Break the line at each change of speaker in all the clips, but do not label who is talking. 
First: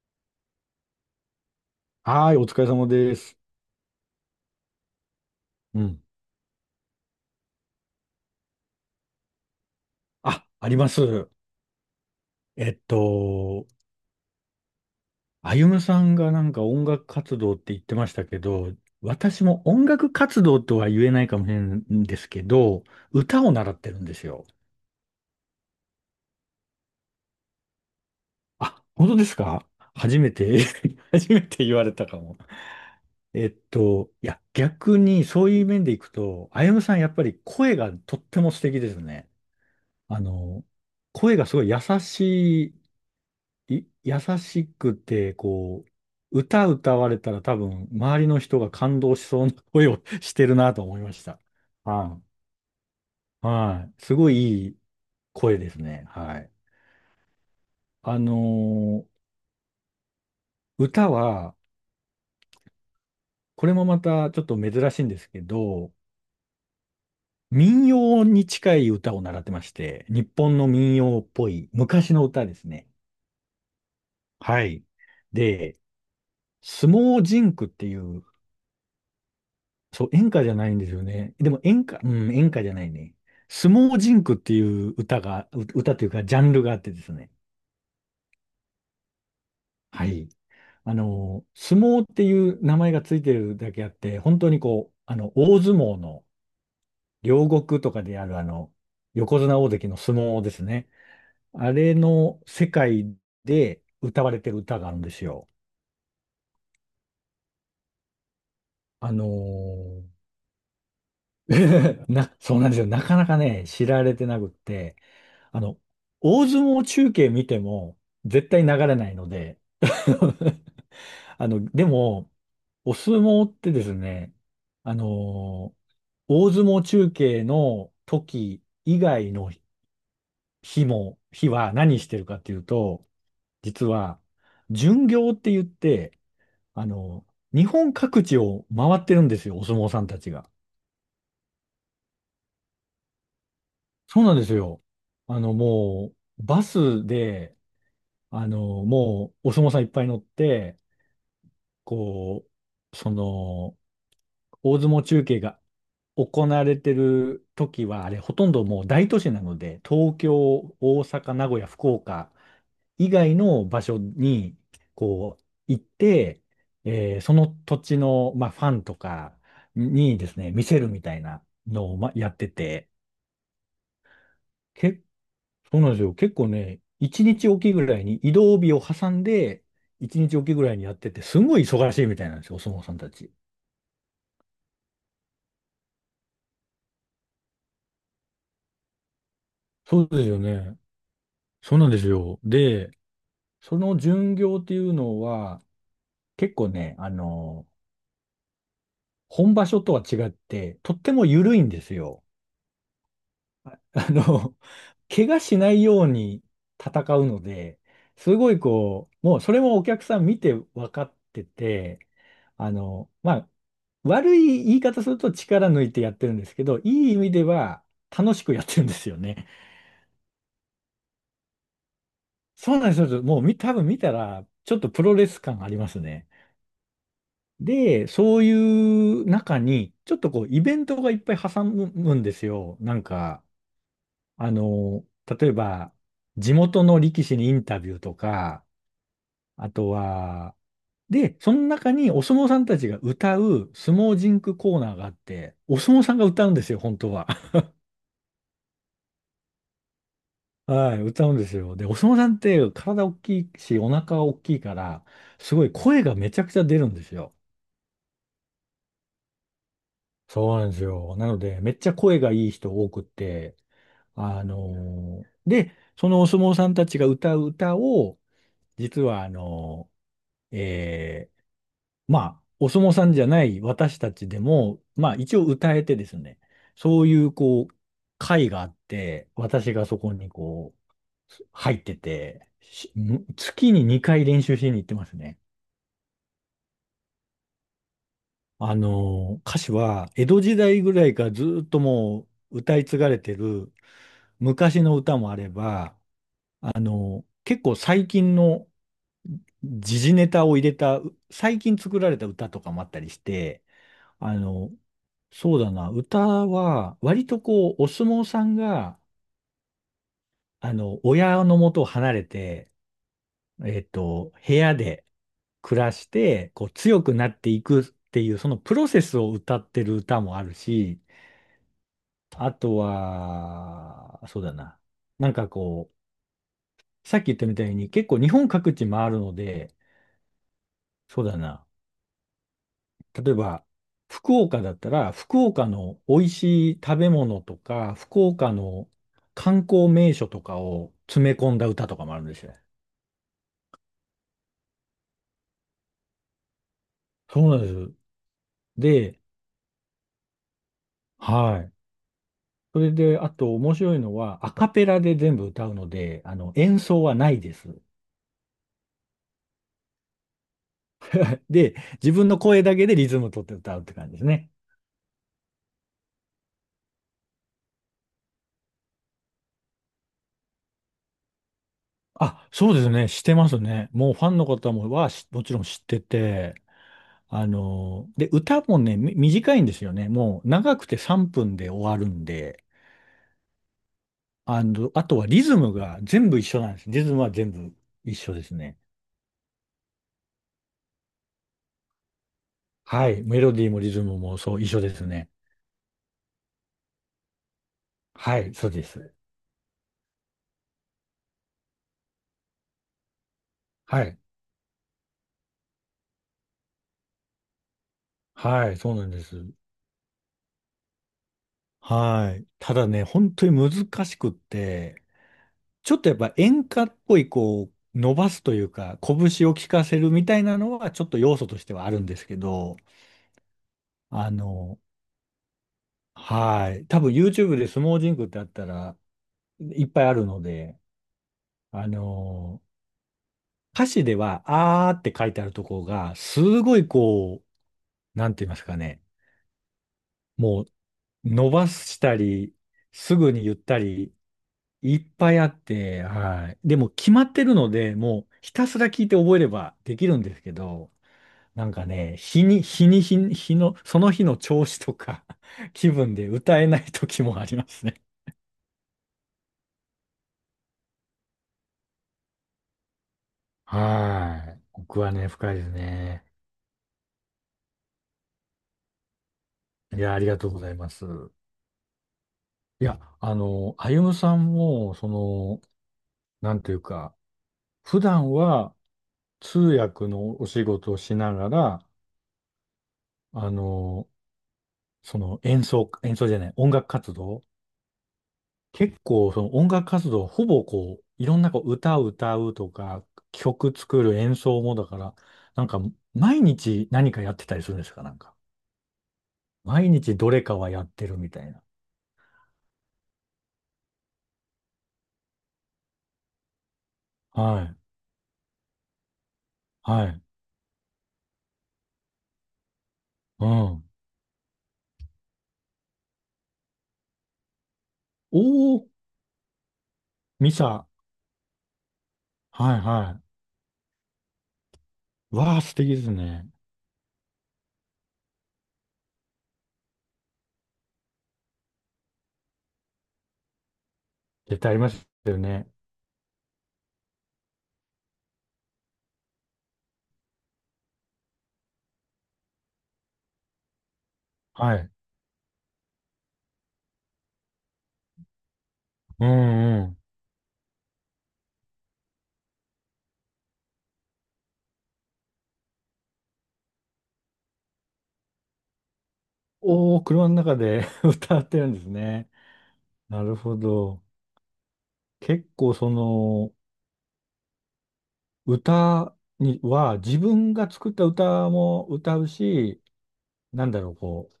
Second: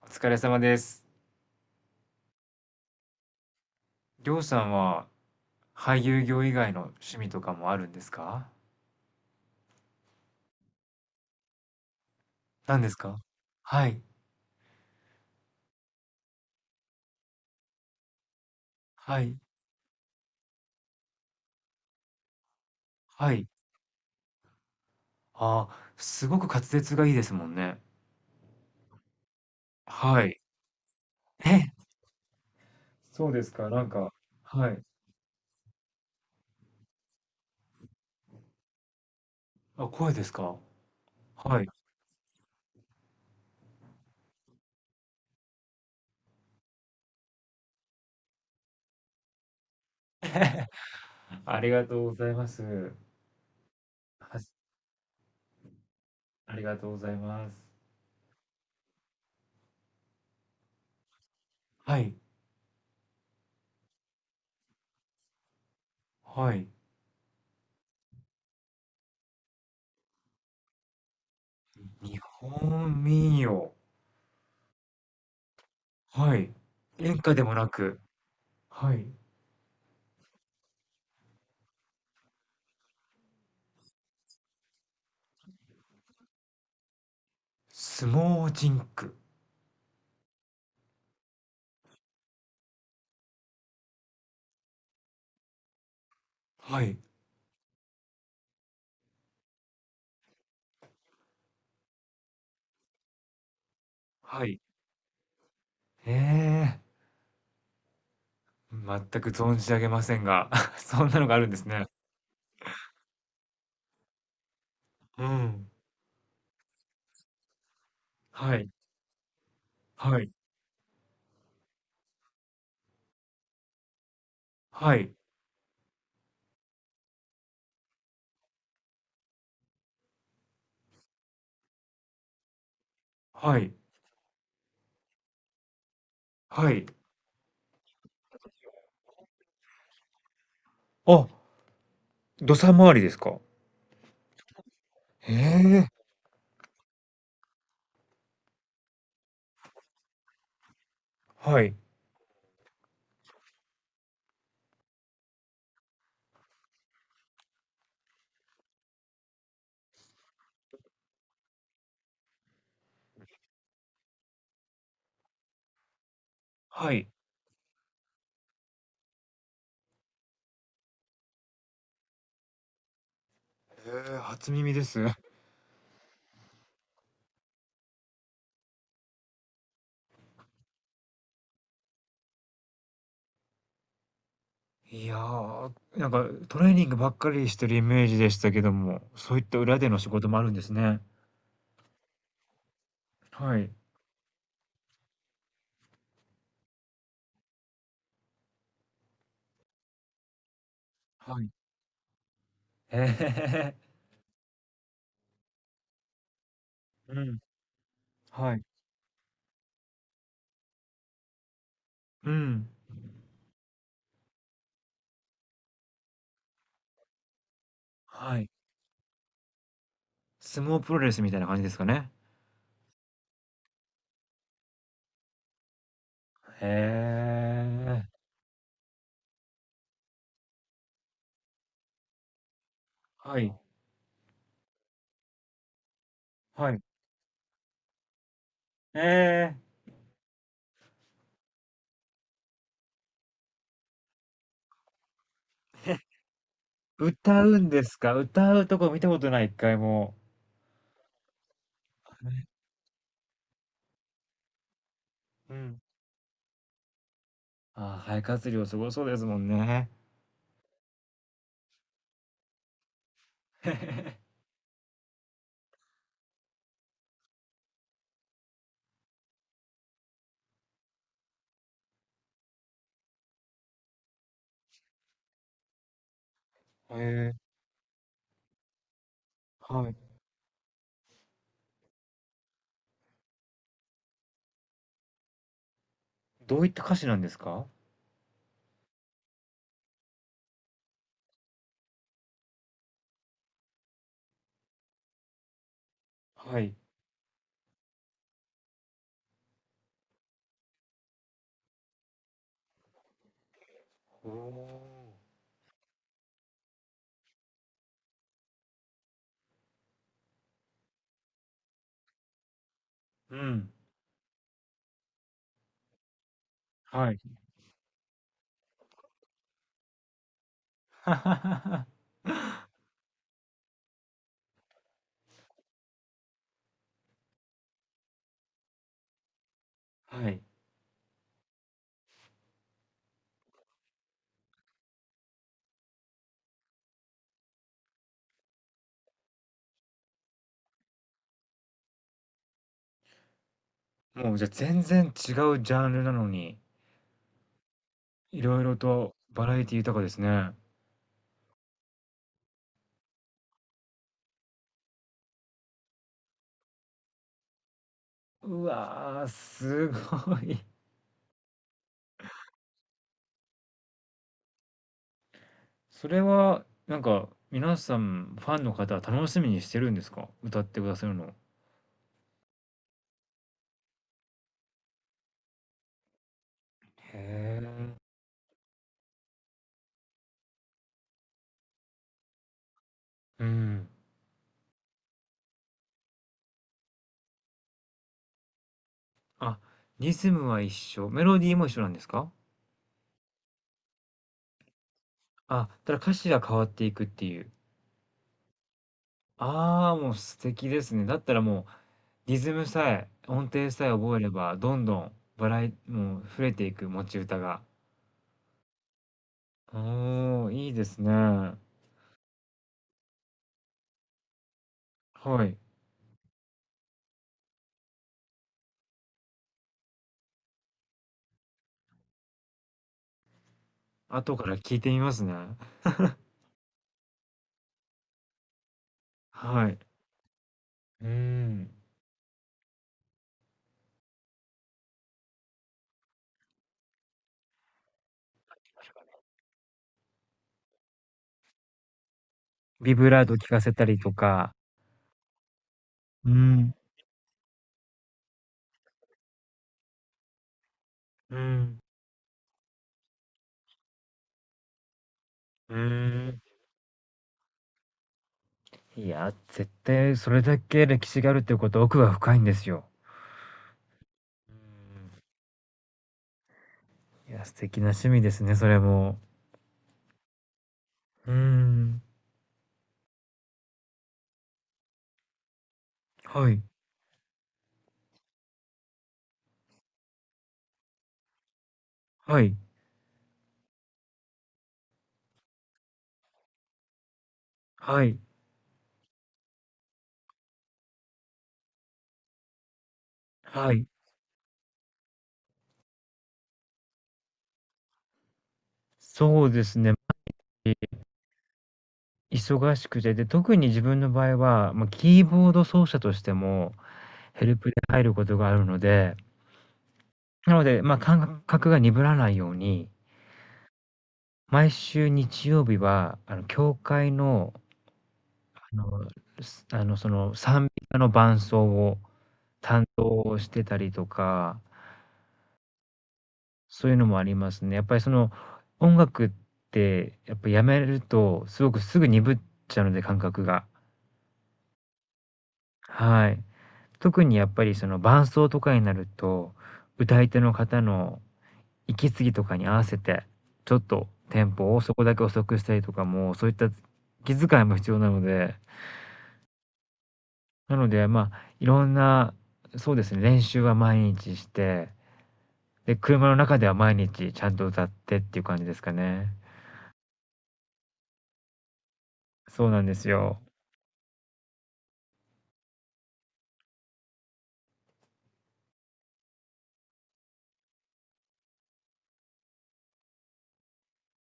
お疲れ様です。
はーい、お疲れ様です。
りょうさんは
う
俳
ん。
優業以外の趣味とかもあるんですか？
あ、あります。えっ
何ですか？
と、
はい。
あゆむさんがなんか音楽活動って言ってましたけど、
はい、
私も音楽活動とは言えないかもしれないんですけど、
は
歌
い。
を習ってるんですよ。
ああ、すごく滑舌がいいですもんね。
あ、本当ですか 初
は
め
い。
て 初め
え、
て言われたかも。
そうですか？なんか、
いや、
はい。
逆にそういう面でいくと、あゆむさんやっぱり声がとっても素敵ですね。
あ、声
あ
ですか？
の、声がす
は
ご
い。
い優しくて、こう、歌歌われたら多分、周りの人が感動しそうな声を してるなと思いました。
ありがとうご
はい。
ざいます。
はい。すご
はし、
いいい声ですね。はい。
ありがとうございます。
あのー歌は、
はい、
これもまたちょっと珍しいんですけど、
はい。
民謡に近い歌を習ってまして、日本の民謡っぽい昔
日
の歌ですね。
本民謡。
はい。で、
はい。
相
演
撲
歌で
甚
も
句っ
な
てい
く、
う
はい。
そう、演歌じゃないんですよね。でも演歌、うん、演歌じゃないね。相撲甚句っていう歌が、歌というかジャンルがあってですね。
相撲甚句。
はい。相撲っていう名前がついてるだけあって、本当にこう、大相撲の
はい、
両国とかであるあの、横綱大関の相撲ですね。あれの世界で歌われ
は
てる
い。
歌があるんですよ。
へえ、全
あ
く存じ上げ
の
ませんが、そんなのがあるんですね。
そうなんですよ。なかなかね、知られてなくって、
う
あ
ん。
の、大相撲中継見ても絶
は
対流
い、
れないので。
はい、
でも、お相撲ってですね、あ
はい、
のー大相撲中継の時以外の日も、日は何してるかっていうと、
はい、
実は、巡業って言って、
は
あ
い。
の日本各地を回ってるんですよ、お相撲さんたちが。
あ、土佐回りですか。
そうなんですよ。
へ
あの、
え、
もバスで、お相撲さんいっぱい乗って、
はい、
こう、その、大相撲中継が行われてる時は、あれ、ほとんどもう大都市なので、東京、大阪、名古屋、福岡以外の場所に、こう、行って、
はい。
その土地の、まあ、ファンとかにですね、見せるみたいなのを、まあ、やってて、
へえ、初耳です。
け、そうなんですよ。結構ね、一日おきぐらいに移動日を挟んで、一日おきぐらいにやってて、すごい忙しいみたいなんですよ、お相撲さんたち。
いやー、なんかトレーニングばっかりしてるイメージでしたけども、そういった裏での
そ
仕
うで
事
す
も
よ
あるんです
ね。
ね。
そうなんですよ。で、
はい、
その巡業っていうのは、結構ね、本場所とは違って、とっても
はい。
緩いんですよ。
へえ、
あの、怪我しないように戦
う
う
ん、
ので、すご
は
い
い、
こう、もうそれもお客さん見て分かってて、
うん、
あの、まあ、悪い言い方すると力抜いてやってるんですけど、いい意味では楽
は
し
い。
くやってるんですよね。
相撲プロレスみたいな感じですかね。
そうなんですよ。もうみ多分見たら、ちょっとプロレス感ありますね。
へえ、
で、そういう中に、ちょっとこう、イベントがいっぱい挟むんですよ。なん
は
か、
い。
あの、例えば、地
はい。
元の力士にインタビューとか、
ええ。
あとは、で、その中にお相撲さんたちが歌う相撲ジンクコーナーがあって、お相撲さんが歌うんですよ、本当は。
歌う んですか？歌うとこ見たことない、1回も。
はい、歌うんですよ。で、お相撲さんって体大きいし、お腹大きいから、
う
すごい
ん。
声がめちゃくちゃ出るんですよ。
ああ、肺活量すごそうですもんね。
そうなんですよ。なので、めっちゃ声がいい人多くって、で、そのお相撲さんたちが歌う歌を、実はあのーえーまあ、お相撲さんじゃない私たちでも、まあ一応歌えてですね、
へ
そういう
え、
こう、会があって、私が
はい。
そこにこう、入ってて、月に2回練習しに行ってますね。
どういった歌詞なんですか？
歌詞は、江戸時代ぐらいからずーっともう歌い継がれてる昔の歌もあれば、
はい。
結構最近の時事ネタを入れた、最近作られた歌とかもあったりして、
お
あの、
お。
そうだな、歌は、割とこう、お相撲さんが、親の元を離れて、
うん、
部屋で暮らして、こう、強
は
く
い。
なっていくっていう、そのプロセスを歌ってる歌もあるし、あとは、そうだな、なんかこう、さっき言ったみたいに、結構日本各地回るので、
はい。
そうだな、例えば、福岡だったら、福岡の美味しい食べ物とか、福岡の観光名所とかを詰め込んだ歌とかもあるんですよ。
もうじゃ、全然違うジャンルなのに、
そうなんです。
色々と
で、
バラエティ豊かですね。
はい。それで、あと面白いのは、アカペラで全部歌うので、演奏はないです。
うわー、すごい。
で、自分の声だけでリズム取って歌うって感じですね。
それは、なんか、皆さん、ファンの方は楽しみにしてるんですか？歌ってくださるのへ
あ、そうですね。してますね。もうファンの方ももちろん知ってて、
え、
で、歌もね、短いんですよね。もう長くて3分で終わるんで、
うん。
あとはリズムが全部一緒なんです。リズムは全部一緒ですね。
あ、リズムは一緒、メロディーも一緒なんですか？
はい。メロディーもリズムもそう、一緒ですね。
あ、ただ歌詞が変わっていくっていう。
はい、そうです。
ああ、もう素敵ですね。だったらもう、リズムさえ、音程さえ
は
覚
い。
えれば、どんどんバラエもう増えていく持ち歌が。
はい、そうなんです。
おお、いいですね。は
はい。ただね、本当に難しくって、
い。
ちょっとやっぱ演歌っぽい、こう、伸ばすというか、拳を効かせるみたいなのは、ちょっと要素としてはあるんですけど、あ
後から聞
の、
いてみますね。
はい。多分 YouTube で相撲ジンクってあったら
はい。
いっぱいあるので、
うーん。
あのー歌詞では、あーって書いてあるところが、すごいこう、なんて言いますかね。もう、伸ばしたり、
ビブ
す
ラー
ぐ
ト
に
聞
言っ
かせ
た
たりと
り、
か。
いっぱいあって、
う
はい。
ん。
でも、決まってるので、もう、ひたすら聞いて覚えればできるんですけど、
う
なん
ん。
かね、日の、その日の調子とか、
う
気分で
ーん。
歌えない時もありますね。
いや、絶対それだけ歴史があるっていうことは奥が深いんですよ。う
はい。僕は
ー
ね、深いですね。
ん。いや、素敵な趣味ですね、それも。
いや、ありがとうございます。
うーん。
いや、歩夢さんも、その、
は
なん
い、
ていうか、普段は通訳のお仕事をしながら、
はい、
あの、演奏じゃない、音楽活動、
はい、
結構その音楽活動、ほぼこう、いろんなこう歌を歌うとか、
は
曲
い。
作る演奏もだから、なんか、毎日何かやってたりするんですか、なんか。
そうです
毎
ね。
日どれかはやってるみたいな。
忙しくて、で、特に自分の場合は、ま、キーボード奏者としても、ヘル
は
プで
い。
入ることがあるので、
はい。
なので、ま、感覚が鈍らないように、
うん。
毎週日曜日は、あの、教会の
お
あ
お、
の、すあの、その、
ミ
賛美
サ。
歌の伴奏を
はい
担
は
当してたりとか、
い。わあ、素敵ですね。
そういうのもありますね。やっぱりその、音楽ってやっぱやめると、すごくすぐ鈍っちゃうので、感覚が。
絶対ありますよね。
はい。特にやっぱりその伴奏とかになると、歌い手の方の息継ぎとかに合わせて、ちょっとテン
は
ポを
い。
そこだけ遅くしたりとかも、そういった気遣いも必要なので、
うんうん。
なので、まあ、いろんな、そうですね、練習は毎日してで、車の中では毎日ちゃんと歌ってっていう感じですかね。
おお、車の中で 歌ってるんですね。
そうなんです
なる
よ。
ほど。結構その、歌には自分が作った歌も歌うし、なんだろう、こう、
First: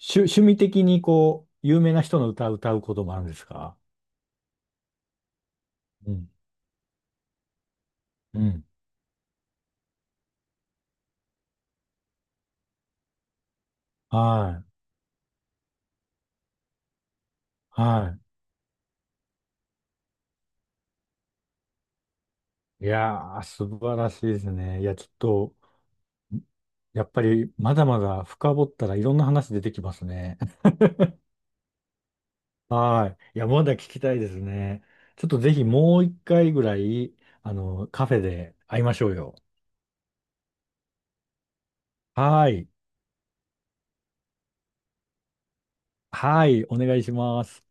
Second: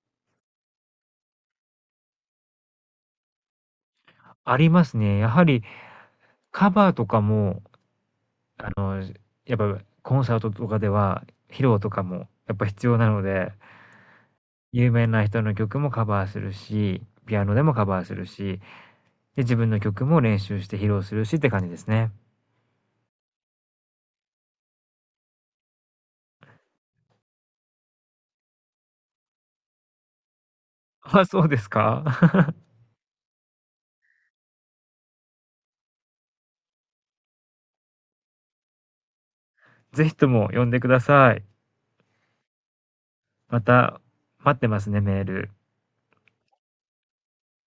趣味的にこう、有名な人の歌を歌うこともあるんですか？
ありますね。やはり
うん。
カバーとかも、
うん。
あの、やっぱコンサートとかでは、披露とかもやっぱ必要なので、
はい。
有名な人の曲もカバーするし、ピアノでもカバーす
は
るし、で、自分の曲も練習して披露するしって感じですね。
い。いやー、素晴らしいですね。いや、ちょっと、やっぱりまだまだ深掘ったらいろんな話出てきますね。
あ、そうですか。
はい。いや、まだ聞きたいですね。ちょっとぜひもう一回ぐらい、カフェで会いましょうよ。
ぜひとも呼んでください。
はい。
また待ってますね、メール。
はい。お願いします。